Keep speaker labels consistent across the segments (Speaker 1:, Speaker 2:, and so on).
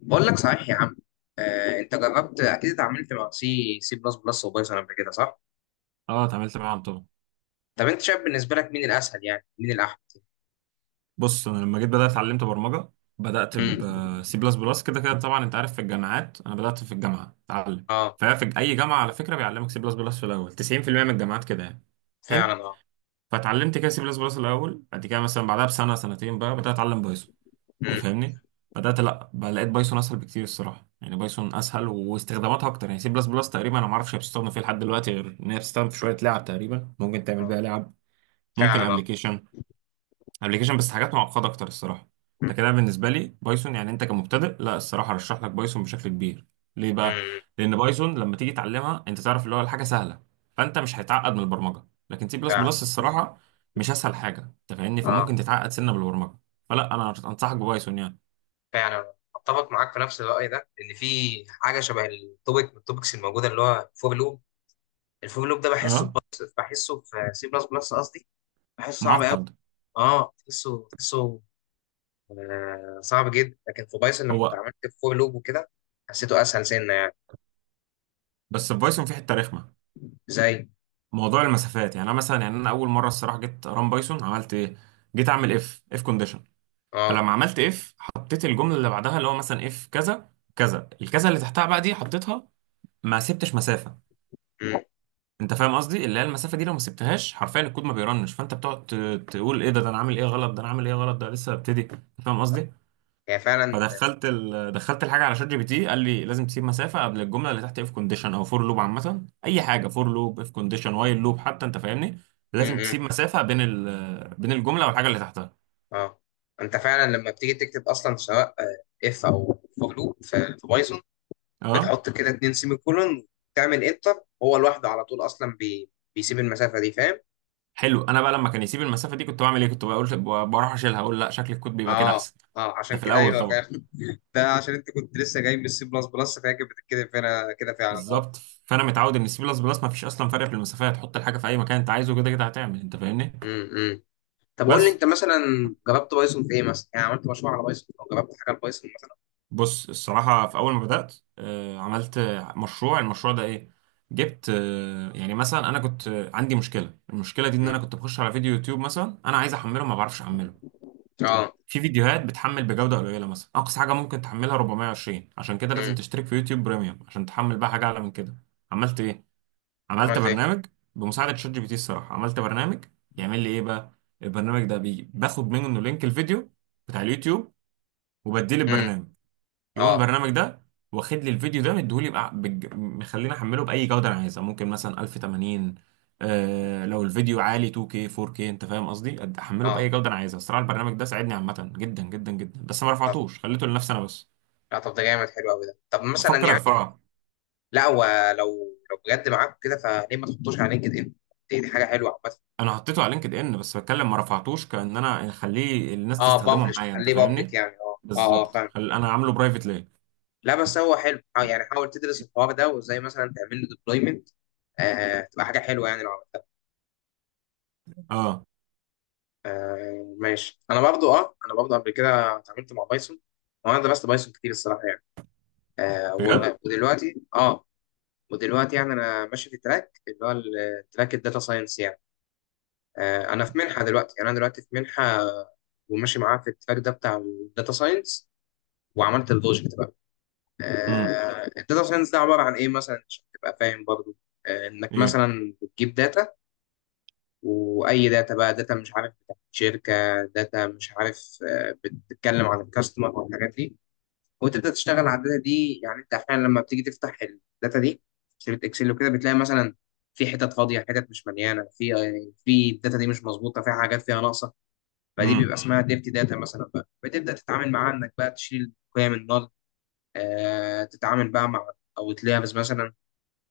Speaker 1: بقول لك صحيح يا عم. انت جربت اكيد اتعاملت مع سي بلس بلس وبايثون قبل كده صح؟
Speaker 2: اه، اتعاملت معاهم طبعا.
Speaker 1: طب انت شايف بالنسبه لك مين الاسهل؟ يعني مين الاحسن؟
Speaker 2: بص، انا لما جيت بدات اتعلمت برمجه، بدات
Speaker 1: امم
Speaker 2: بسي بلس بلس. كده كده طبعا انت عارف في الجامعات، انا بدات في الجامعه اتعلم.
Speaker 1: اه،
Speaker 2: ففي اي جامعه على فكره بيعلمك سي بلس بلس في الاول، 90% من الجامعات كده يعني. حلو.
Speaker 1: فعلا. اه
Speaker 2: فاتعلمت كده سي بلس بلس الاول، بعد كده مثلا بعدها بسنه سنتين بقى بدات اتعلم بايثون. انت
Speaker 1: امم
Speaker 2: فاهمني؟ لا بقى، لقيت بايثون اسهل بكتير الصراحه. يعني بايثون اسهل واستخداماتها اكتر، يعني سي بلس بلس تقريبا انا ما اعرفش هي بتستخدم فيه لحد دلوقتي، غير ان هي بتستخدم في شويه لعب. تقريبا ممكن تعمل
Speaker 1: اه
Speaker 2: بيها لعب، ممكن
Speaker 1: فعلا اه.
Speaker 2: ابلكيشن. ابلكيشن بس حاجات معقده اكتر الصراحه. انت كده بالنسبه لي بايثون، يعني انت كمبتدئ، لا الصراحه ارشح لك بايثون بشكل كبير. ليه بقى؟
Speaker 1: امم
Speaker 2: لان بايثون لما تيجي تعلمها انت تعرف اللي هو الحاجه سهله، فانت مش هيتعقد من البرمجه. لكن سي بلس
Speaker 1: فعلا
Speaker 2: بلس الصراحه مش اسهل حاجه، انت فاهمني؟
Speaker 1: اه.
Speaker 2: فممكن تتعقد سنه بالبرمجه، فلا انا انصحك ببايثون يعني.
Speaker 1: فعلا آه. اتفق معاك في نفس الراي ده، ان في حاجه شبه التوبيك من التوبكس الموجوده، اللي هو الفور لوب. الفور لوب ده بحسه في
Speaker 2: اه
Speaker 1: بلس، بحسه في سي بلس بلس قصدي. بحسه صعب قوي.
Speaker 2: معقد.
Speaker 1: اه تحسه، آه، صعب جدا. لكن في بايثون لما
Speaker 2: هو
Speaker 1: اتعاملت في فور لوب وكده حسيته اسهل سنه يعني.
Speaker 2: بس في بايثون في حته رخمه:
Speaker 1: زي
Speaker 2: موضوع المسافات. يعني انا مثلا، يعني انا اول مره الصراحه جيت ران بايثون عملت ايه؟ جيت اعمل اف كونديشن،
Speaker 1: اه.
Speaker 2: فلما عملت اف حطيت الجمله اللي بعدها اللي هو مثلا اف كذا كذا الكذا اللي تحتها بقى دي حطيتها، ما سبتش مسافه.
Speaker 1: مم.
Speaker 2: انت فاهم قصدي؟ اللي هي المسافه دي لو ما سبتهاش حرفيا الكود ما بيرنش، فانت بتقعد تقول ايه ده، ده انا عامل ايه غلط، ده انا عامل ايه غلط، ده لسه ببتدي. فاهم قصدي؟
Speaker 1: يعني فعلا.
Speaker 2: فدخلت دخلت الحاجه على شات جي بي تي، قال لي لازم تسيب مسافه قبل الجمله اللي تحت اف كونديشن او فور لوب، عامه اي حاجه، فور لوب، اف كونديشن، وايل لوب حتى، انت فاهمني؟
Speaker 1: مم.
Speaker 2: لازم
Speaker 1: مم.
Speaker 2: تسيب مسافه بين بين الجمله والحاجه اللي تحتها.
Speaker 1: اه، انت فعلا لما بتيجي تكتب اصلا، سواء اف او فور لوب في بايثون،
Speaker 2: اه.
Speaker 1: بتحط كده اتنين سيمي كولون، تعمل انتر هو لوحده على طول اصلا. بيسيب المسافه دي، فاهم.
Speaker 2: حلو. انا بقى لما كان يسيب المسافه دي كنت بعمل ايه؟ كنت بقول بروح اشيلها، اقول لا شكل الكود بيبقى كده
Speaker 1: اه،
Speaker 2: احسن.
Speaker 1: اه عشان
Speaker 2: ده في
Speaker 1: كده،
Speaker 2: الاول
Speaker 1: ايوه
Speaker 2: طبعا.
Speaker 1: فاهم. ده عشان انت كنت لسه جاي من السي بلس بلس، فهي كانت بتتكتب هنا كده فعلا اه.
Speaker 2: بالظبط. فانا متعود ان السي بلس بلس ما فيش اصلا فرق في المسافات، حط الحاجه في اي مكان انت عايزه كده كده هتعمل، انت فاهمني؟
Speaker 1: مم. طب قول لي
Speaker 2: بس
Speaker 1: انت مثلا جربت بايثون في ايه مثلا؟ يعني عملت مشروع على بايثون او جربت حاجه على بايثون مثلا؟
Speaker 2: بص، الصراحه في اول ما بدات عملت مشروع. المشروع ده ايه؟ جبت، يعني مثلا انا كنت عندي مشكله. المشكله دي ان انا
Speaker 1: مم.
Speaker 2: كنت بخش على فيديو يوتيوب مثلا، انا عايز احمله ما بعرفش احمله.
Speaker 1: اه.
Speaker 2: في فيديوهات بتحمل بجودة قليلة، مثلا أقصى حاجة ممكن تحملها 420، عشان كده لازم
Speaker 1: امم
Speaker 2: تشترك في يوتيوب بريميوم عشان تحمل بقى حاجة أعلى من كده. عملت إيه؟ عملت
Speaker 1: عملت ايه؟
Speaker 2: برنامج. بمساعدة شات جي بي تي الصراحة عملت برنامج، يعمل لي إيه بقى؟ البرنامج ده بي باخد منه لينك الفيديو بتاع اليوتيوب وبديه
Speaker 1: امم
Speaker 2: للبرنامج، يقوم
Speaker 1: اه.
Speaker 2: البرنامج ده واخد لي الفيديو ده مديهولي مخليني احمله باي جوده انا عايزها، ممكن مثلا 1080. آه، لو الفيديو عالي 2K 4K انت فاهم قصدي، احمله
Speaker 1: اه،
Speaker 2: باي جوده انا عايزها. الصراحه البرنامج ده ساعدني عامه جدا جدا جدا، بس ما رفعتوش، خليته لنفسي انا بس.
Speaker 1: لا طب ده جامد، حلو قوي ده. طب مثلا
Speaker 2: بفكر
Speaker 1: يعني
Speaker 2: ارفعه.
Speaker 1: لا هو لو لو بجد معاك كده، فليه ما تحطوش على لينكد ان؟ دي حاجه حلوه عامه.
Speaker 2: انا حطيته على لينكد ان بس بتكلم، ما رفعتوش كان انا اخليه الناس
Speaker 1: اه،
Speaker 2: تستخدمه
Speaker 1: بابلش
Speaker 2: معايا، انت
Speaker 1: تخليه بابليك
Speaker 2: فاهمني؟
Speaker 1: يعني. اه اه اه
Speaker 2: بالظبط.
Speaker 1: فاهم.
Speaker 2: انا عامله برايفت ليه.
Speaker 1: لا بس هو حلو اه، يعني حاول تدرس الحوار ده وازاي مثلا تعمل له ديبلويمنت. آه تبقى حاجه حلوه يعني لو عملتها.
Speaker 2: اه.
Speaker 1: آه ماشي، انا برضو اه، انا برضو قبل كده اتعاملت مع بايثون، وانا درست بايثون كتير الصراحه يعني.
Speaker 2: بجد.
Speaker 1: ودلوقتي اه، ودلوقتي يعني انا ماشي في تراك، اللي هو التراك الداتا ساينس يعني. آه انا في منحه دلوقتي، يعني انا دلوقتي في منحه، وماشي معاها في التراك ده بتاع الداتا ساينس، وعملت البروجكت بقى.
Speaker 2: امم.
Speaker 1: آه الداتا ساينس ده عباره عن ايه مثلا؟ عشان تبقى فاهم برضو، آه انك
Speaker 2: ايه.
Speaker 1: مثلا بتجيب داتا، واي داتا بقى، داتا مش عارف بتاعت شركه، داتا مش عارف، بتتكلم عن الكاستمر والحاجات دي، وتبدا تشتغل على الداتا دي. يعني انت احيانا لما بتيجي تفتح الداتا دي في شريط اكسل وكده، بتلاقي مثلا في حتت فاضيه، حتت مش مليانه، في في الداتا دي مش مظبوطه، فيها حاجات، فيها ناقصه، فدي
Speaker 2: امم.
Speaker 1: بيبقى اسمها ديرتي داتا. مثلا بقى بتبدا تتعامل معاها، انك بقى تشيل قيم النال، آه تتعامل بقى مع اوتلايرز مثلا،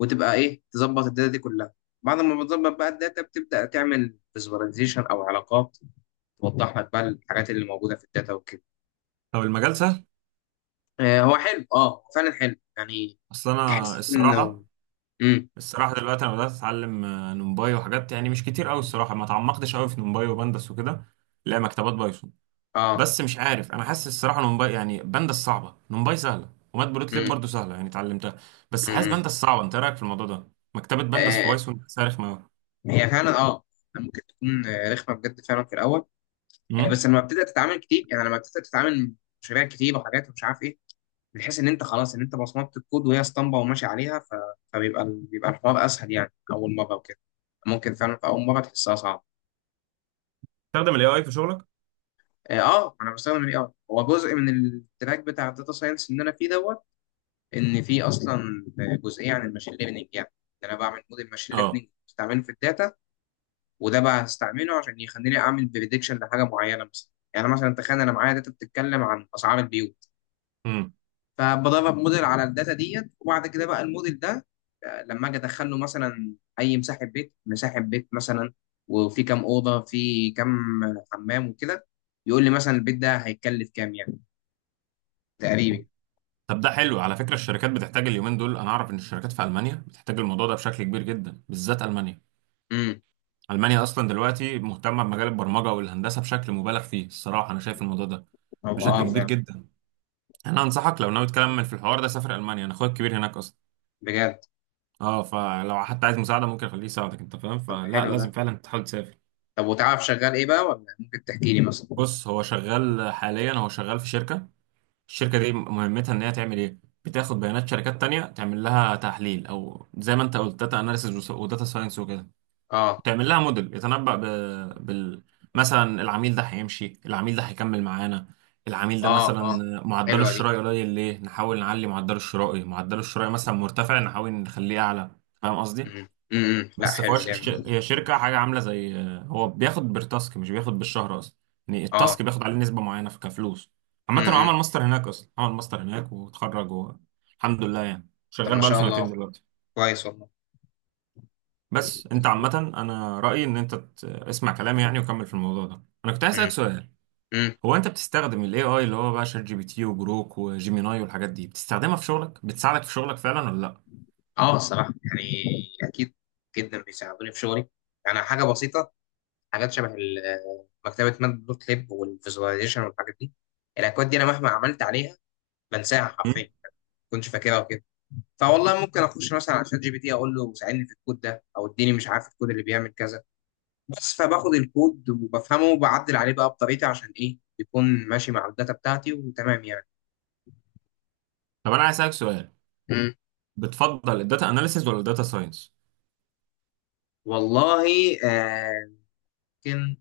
Speaker 1: وتبقى ايه تظبط الداتا دي كلها. بعد ما بتظبط بقى الداتا، بتبدا تعمل فيزواليزيشن او علاقات توضح لك بقى الحاجات اللي موجوده في الداتا وكده.
Speaker 2: طب المجال سهل؟
Speaker 1: آه هو حلو، اه هو فعلا حلو يعني،
Speaker 2: اصل انا
Speaker 1: تحس انه
Speaker 2: الصراحه،
Speaker 1: امم
Speaker 2: الصراحة دلوقتي أنا بدأت أتعلم نمباي وحاجات، يعني مش كتير أوي الصراحة، ما تعمقتش أوي في نمباي وبندس وكده. لا، مكتبات بايثون،
Speaker 1: اه.
Speaker 2: بس مش عارف. أنا حاسس الصراحة نمباي، يعني بندس صعبة، نمباي سهلة، ومات بروتليب
Speaker 1: امم
Speaker 2: برضه سهلة يعني اتعلمتها، بس حاسس
Speaker 1: امم
Speaker 2: بندس صعبة. أنت إيه رأيك في الموضوع ده؟ مكتبة بندس في
Speaker 1: آه.
Speaker 2: بايثون صارخ ما.
Speaker 1: هي فعلا اه، ممكن تكون رخمه بجد فعلا في الاول يعني.
Speaker 2: أمم.
Speaker 1: بس لما بتبدا تتعامل كتير، يعني لما بتبدا تتعامل مشاريع كتير وحاجات ومش عارف ايه، بتحس ان انت خلاص، ان انت بصمت الكود وهي اسطمبه وماشي عليها، فبيبقى بيبقى الحوار اسهل يعني. اول مره وكده ممكن فعلا في اول مره تحسها صعبه.
Speaker 2: تستخدم الاي اي في شغلك؟
Speaker 1: اه، انا بستخدم الاي اي. هو جزء من التراك بتاع الداتا ساينس اللي انا فيه دوت. ان في اصلا جزئيه عن الماشين ليرنينج يعني، ان انا بعمل موديل ماشين
Speaker 2: أه.
Speaker 1: ليرنينج بستعمله في الداتا. وده بقى هستعمله عشان يخليني اعمل بريدكشن لحاجه معينه مثلا. يعني مثلا تخيل انا معايا داتا بتتكلم عن اسعار البيوت،
Speaker 2: أمم.
Speaker 1: فبدرب موديل على الداتا ديت، وبعد كده بقى الموديل ده، لما اجي ادخل له مثلا اي مساحه بيت، مساحه بيت مثلا، وفي كام اوضه، في كام حمام وكده، يقول لي مثلا البيت ده هيتكلف كام يعني تقريبا.
Speaker 2: طب ده حلو على فكرة، الشركات بتحتاج اليومين دول. أنا أعرف إن الشركات في ألمانيا بتحتاج الموضوع ده بشكل كبير جدا، بالذات ألمانيا.
Speaker 1: امم
Speaker 2: ألمانيا أصلا دلوقتي مهتمة بمجال البرمجة والهندسة بشكل مبالغ فيه الصراحة، أنا شايف الموضوع ده
Speaker 1: طب
Speaker 2: بشكل
Speaker 1: اه
Speaker 2: كبير
Speaker 1: فعلا.
Speaker 2: جدا. أنا أنصحك لو ناوي تكمل في الحوار ده سافر ألمانيا، أنا أخويا الكبير هناك أصلا.
Speaker 1: بجد.
Speaker 2: أه، فلو حتى عايز مساعدة ممكن أخليه يساعدك، أنت فاهم؟
Speaker 1: طب
Speaker 2: فلا،
Speaker 1: حلو
Speaker 2: لازم
Speaker 1: ده،
Speaker 2: فعلا تحاول تسافر.
Speaker 1: طب وتعرف شغال ايه بقى؟ ولا ممكن تحكي لي مثلا؟
Speaker 2: بص، هو شغال حاليا، هو شغال في شركة. الشركة دي مهمتها إن هي تعمل إيه؟ بتاخد بيانات شركات تانية تعمل لها تحليل، أو زي ما أنت قلت داتا أناليسيز وداتا ساينس وكده.
Speaker 1: اه،
Speaker 2: تعمل لها موديل يتنبأ ب... بال مثلا العميل ده هيمشي، العميل ده هيكمل معانا، العميل ده
Speaker 1: اه،
Speaker 2: مثلا
Speaker 1: اه.
Speaker 2: معدله
Speaker 1: حلوه دي.
Speaker 2: الشرائي قليل ليه، نحاول نعلي معدله الشرائي، معدله الشرائي مثلا مرتفع نحاول نخليه اعلى. فاهم قصدي؟
Speaker 1: لا
Speaker 2: بس
Speaker 1: حلو
Speaker 2: فواش
Speaker 1: جامد.
Speaker 2: هي شركة حاجة عاملة زي، هو بياخد بالتاسك مش بياخد بالشهر اصلا، يعني
Speaker 1: اه.
Speaker 2: التاسك بياخد عليه نسبة معينة في كفلوس. عامة هو
Speaker 1: امم
Speaker 2: عمل ماستر هناك اصلا، عمل ماستر هناك واتخرج و... الحمد لله، يعني
Speaker 1: طب
Speaker 2: شغال
Speaker 1: ما
Speaker 2: بقاله
Speaker 1: شاء
Speaker 2: سنتين
Speaker 1: الله،
Speaker 2: دلوقتي.
Speaker 1: كويس والله.
Speaker 2: بس انت عامة انا رأيي ان انت اسمع كلامي يعني، وكمل في الموضوع ده. انا كنت عايز اسألك
Speaker 1: امم
Speaker 2: سؤال: هو انت بتستخدم الاي اي اللي هو بقى شات جي بي تي وجروك وجيميناي والحاجات دي، بتستخدمها في شغلك، بتساعدك في شغلك فعلا ولا لا؟
Speaker 1: اه الصراحه يعني اكيد جدا بيساعدوني في شغلي. يعني حاجه بسيطه، حاجات شبه مكتبه ماده دوت ليب والفيزواليزيشن والحاجات دي، الاكواد دي انا مهما عملت عليها بنساها حرفيا،
Speaker 2: مم؟
Speaker 1: ما كنتش فاكرها وكده. فوالله ممكن اخش مثلا على شات جي بي تي اقول له ساعدني في الكود ده، او اديني مش عارف الكود اللي بيعمل كذا، بس فباخد الكود وبفهمه وبعدل عليه بقى بطريقتي، عشان ايه يكون ماشي مع الداتا بتاعتي وتمام يعني.
Speaker 2: طب انا عايز اسألك سؤال.
Speaker 1: مم.
Speaker 2: بتفضل الداتا اناليسيز ولا الداتا ساينس؟
Speaker 1: والله آه، ممكن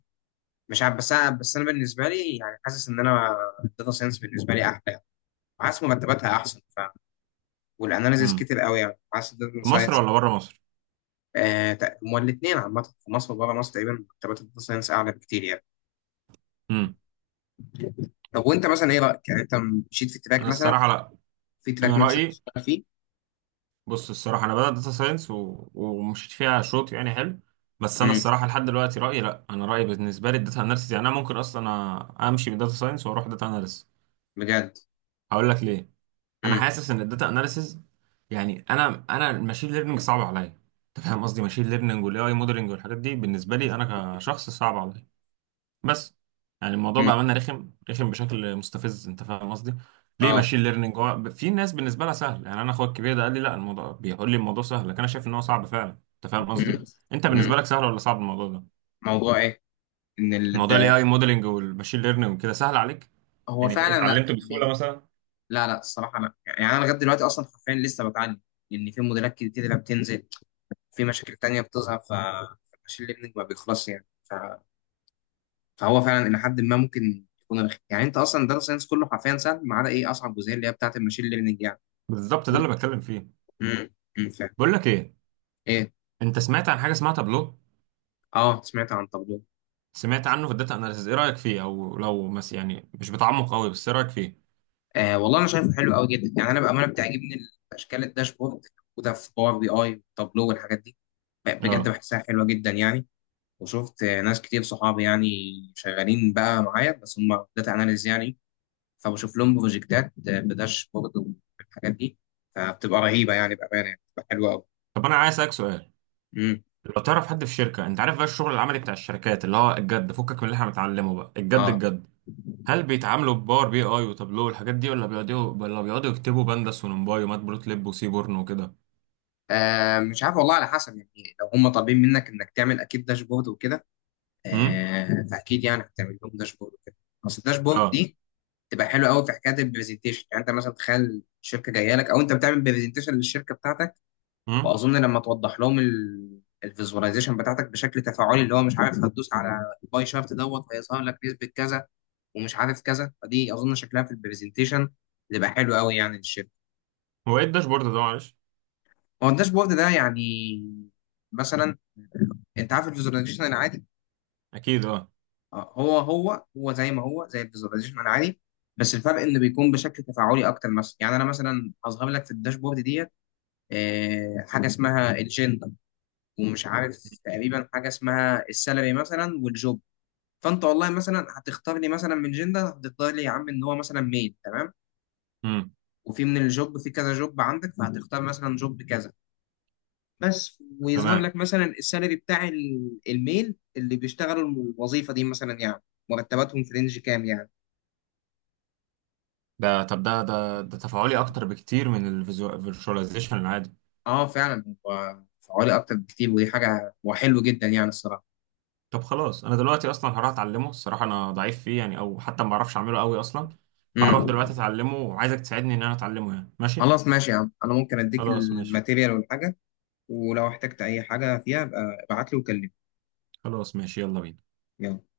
Speaker 1: مش عارف، بس انا بالنسبه لي يعني حاسس ان انا الداتا ساينس بالنسبه لي احلى، حاسس مرتباتها احسن، والاناليزيز
Speaker 2: امم.
Speaker 1: كتير قوي يعني، حاسس الداتا
Speaker 2: في مصر
Speaker 1: ساينس
Speaker 2: ولا بره مصر؟
Speaker 1: هما الاثنين عامه في مصر وبره مصر تقريبا مرتبات الداتا ساينس اعلى بكتير يعني.
Speaker 2: امم.
Speaker 1: طب وانت مثلا ايه رايك يعني؟ انت مشيت في تراك
Speaker 2: انا
Speaker 1: مثلا،
Speaker 2: الصراحة لا،
Speaker 1: في تراك
Speaker 2: انا
Speaker 1: نفسك
Speaker 2: رأيي،
Speaker 1: تشتغل فيه؟
Speaker 2: بص الصراحة أنا بدأت داتا ساينس و... ومشيت فيها شوط يعني حلو. بس أنا
Speaker 1: امم
Speaker 2: الصراحة لحد دلوقتي رأيي لأ، أنا رأيي بالنسبة لي الداتا أناليسيس. يعني أنا ممكن أصلا أمشي من داتا ساينس وأروح داتا أناليسيس.
Speaker 1: بجد.
Speaker 2: هقول لك ليه. أنا
Speaker 1: امم
Speaker 2: حاسس إن الداتا أناليسيس، يعني أنا الماشين ليرنينج صعب عليا. أنت فاهم قصدي؟ ماشين ليرنينج والأي أي موديلنج والحاجات دي بالنسبة لي أنا كشخص صعب عليا. بس يعني الموضوع
Speaker 1: امم
Speaker 2: بأمانة رخم، رخم بشكل مستفز، انت فاهم قصدي؟ ليه
Speaker 1: اه.
Speaker 2: ماشين ليرنينج هو في ناس بالنسبة لها سهل، يعني انا اخويا الكبير ده قال لي لا الموضوع، بيقول لي الموضوع سهل، لكن انا شايف ان هو صعب فعلا. انت فاهم قصدي؟
Speaker 1: امم
Speaker 2: انت
Speaker 1: امم
Speaker 2: بالنسبة لك سهل ولا صعب الموضوع ده؟
Speaker 1: موضوع ايه؟ ان ال...
Speaker 2: موضوع الاي اي
Speaker 1: ده-
Speaker 2: موديلنج والماشين ليرنينج وكده سهل عليك؟
Speaker 1: هو
Speaker 2: يعني
Speaker 1: فعلا لا
Speaker 2: اتعلمته بسهولة
Speaker 1: يعني.
Speaker 2: مثلا؟
Speaker 1: لا لا، الصراحه لا يعني، انا لغايه دلوقتي اصلا حرفيا لسه بتعلم، لان في موديلات كتير بتنزل، في مشاكل تانية بتظهر، فالمشي اللي ابنك ما بيخلصش يعني، فهو فعلا إلى حد ما ممكن يكون رخي يعني. أنت أصلا داتا ساينس كله حرفيا سهل، ما عدا إيه أصعب جزئية اللي هي بتاعة الماشين ليرنينج يعني.
Speaker 2: بالظبط ده اللي بتكلم فيه.
Speaker 1: امم فاهم.
Speaker 2: بقول لك ايه،
Speaker 1: إيه.
Speaker 2: انت سمعت عن حاجة اسمها تابلو؟
Speaker 1: أه سمعت عن تابلو.
Speaker 2: سمعت عنه في الداتا اناليسيز، ايه رأيك فيه؟ او لو مس، يعني مش بتعمق قوي، بس ايه رأيك فيه؟
Speaker 1: آه والله أنا شايفه حلو قوي جدا يعني، أنا بأمانة بتعجبني أشكال الداشبورد، وده في باور بي أي وتابلو والحاجات دي. بجد
Speaker 2: اه.
Speaker 1: بحسها حلوة جدا يعني. وشفت ناس كتير، صحابي يعني شغالين بقى معايا بس هم داتا أناليز يعني، فبشوف لهم بروجكتات بداشبورد والحاجات دي، فبتبقى رهيبه يعني، بامانه يعني بتبقى حلوه قوي.
Speaker 2: طب انا عايز اسالك سؤال،
Speaker 1: امم
Speaker 2: لو تعرف حد في شركة، انت عارف بقى الشغل العملي بتاع الشركات اللي هو الجد، فكك من اللي احنا بنتعلمه بقى، الجد
Speaker 1: اه.
Speaker 2: الجد، هل بيتعاملوا بباور بي اي وتابلو والحاجات دي، ولا بيقعدوا، ولا بيقعدوا يكتبوا بندس ونمباي ومات بلوتليب وسيبورن وكده؟
Speaker 1: مش عارف والله، على حسب يعني. لو هم طالبين منك انك تعمل اكيد داشبورد وكده،
Speaker 2: امم.
Speaker 1: آه فاكيد يعني هتعمل لهم داشبورد وكده. بس الداشبورد
Speaker 2: اه.
Speaker 1: دي تبقى حلوه قوي في حكايه البرزنتيشن يعني. انت مثلا تخيل الشركه جايه لك، او انت بتعمل برزنتيشن للشركه بتاعتك،
Speaker 2: امم.
Speaker 1: واظن لما توضح لهم الفيزواليزيشن بتاعتك بشكل تفاعلي، اللي هو مش عارف هتدوس على الباي شارت دوت هيظهر لك نسبه كذا، ومش عارف كذا، فدي اظن شكلها في البرزنتيشن تبقى حلو قوي يعني للشركه.
Speaker 2: هو ايه الداشبورد ده معلش؟
Speaker 1: هو الداشبورد ده يعني مثلا، انت عارف الفيزواليزيشن العادي؟
Speaker 2: اكيد اه.
Speaker 1: هو زي ما هو، زي الفيزواليزيشن العادي، بس الفرق انه بيكون بشكل تفاعلي اكتر. مثلا يعني انا مثلا هظهر لك في الداشبورد ديت حاجه اسمها الجندا، ومش عارف، تقريبا حاجه اسمها السالري مثلا والجوب. فانت والله مثلا هتختار لي مثلا من جندا، هتختار لي يا عم ان هو مثلا ميل تمام،
Speaker 2: امم.
Speaker 1: وفي من الجوب في كذا جوب عندك، فهتختار مثلا جوب كذا بس، ويظهر
Speaker 2: تمام.
Speaker 1: لك مثلا السالري بتاع الميل اللي بيشتغلوا الوظيفه دي مثلا يعني، مرتباتهم في رينج كام يعني.
Speaker 2: ده طب ده تفاعلي اكتر بكتير من الفيرشواليزيشن العادي.
Speaker 1: اه فعلا، هو فعالي اكتر بكتير، ودي حاجه وحلو جدا يعني الصراحه.
Speaker 2: طب خلاص، انا دلوقتي اصلا هروح اتعلمه، الصراحة انا ضعيف فيه يعني، او حتى ما بعرفش اعمله قوي اصلا. فهروح دلوقتي
Speaker 1: امم
Speaker 2: اتعلمه، وعايزك تساعدني ان انا اتعلمه، يعني ماشي؟
Speaker 1: خلاص ماشي يا عم، انا ممكن اديك
Speaker 2: خلاص ماشي.
Speaker 1: الماتيريال والحاجه، ولو احتجت اي حاجه فيها ابقى ابعت لي وكلمني.
Speaker 2: خلاص ماشي، يلا بينا.
Speaker 1: يلا.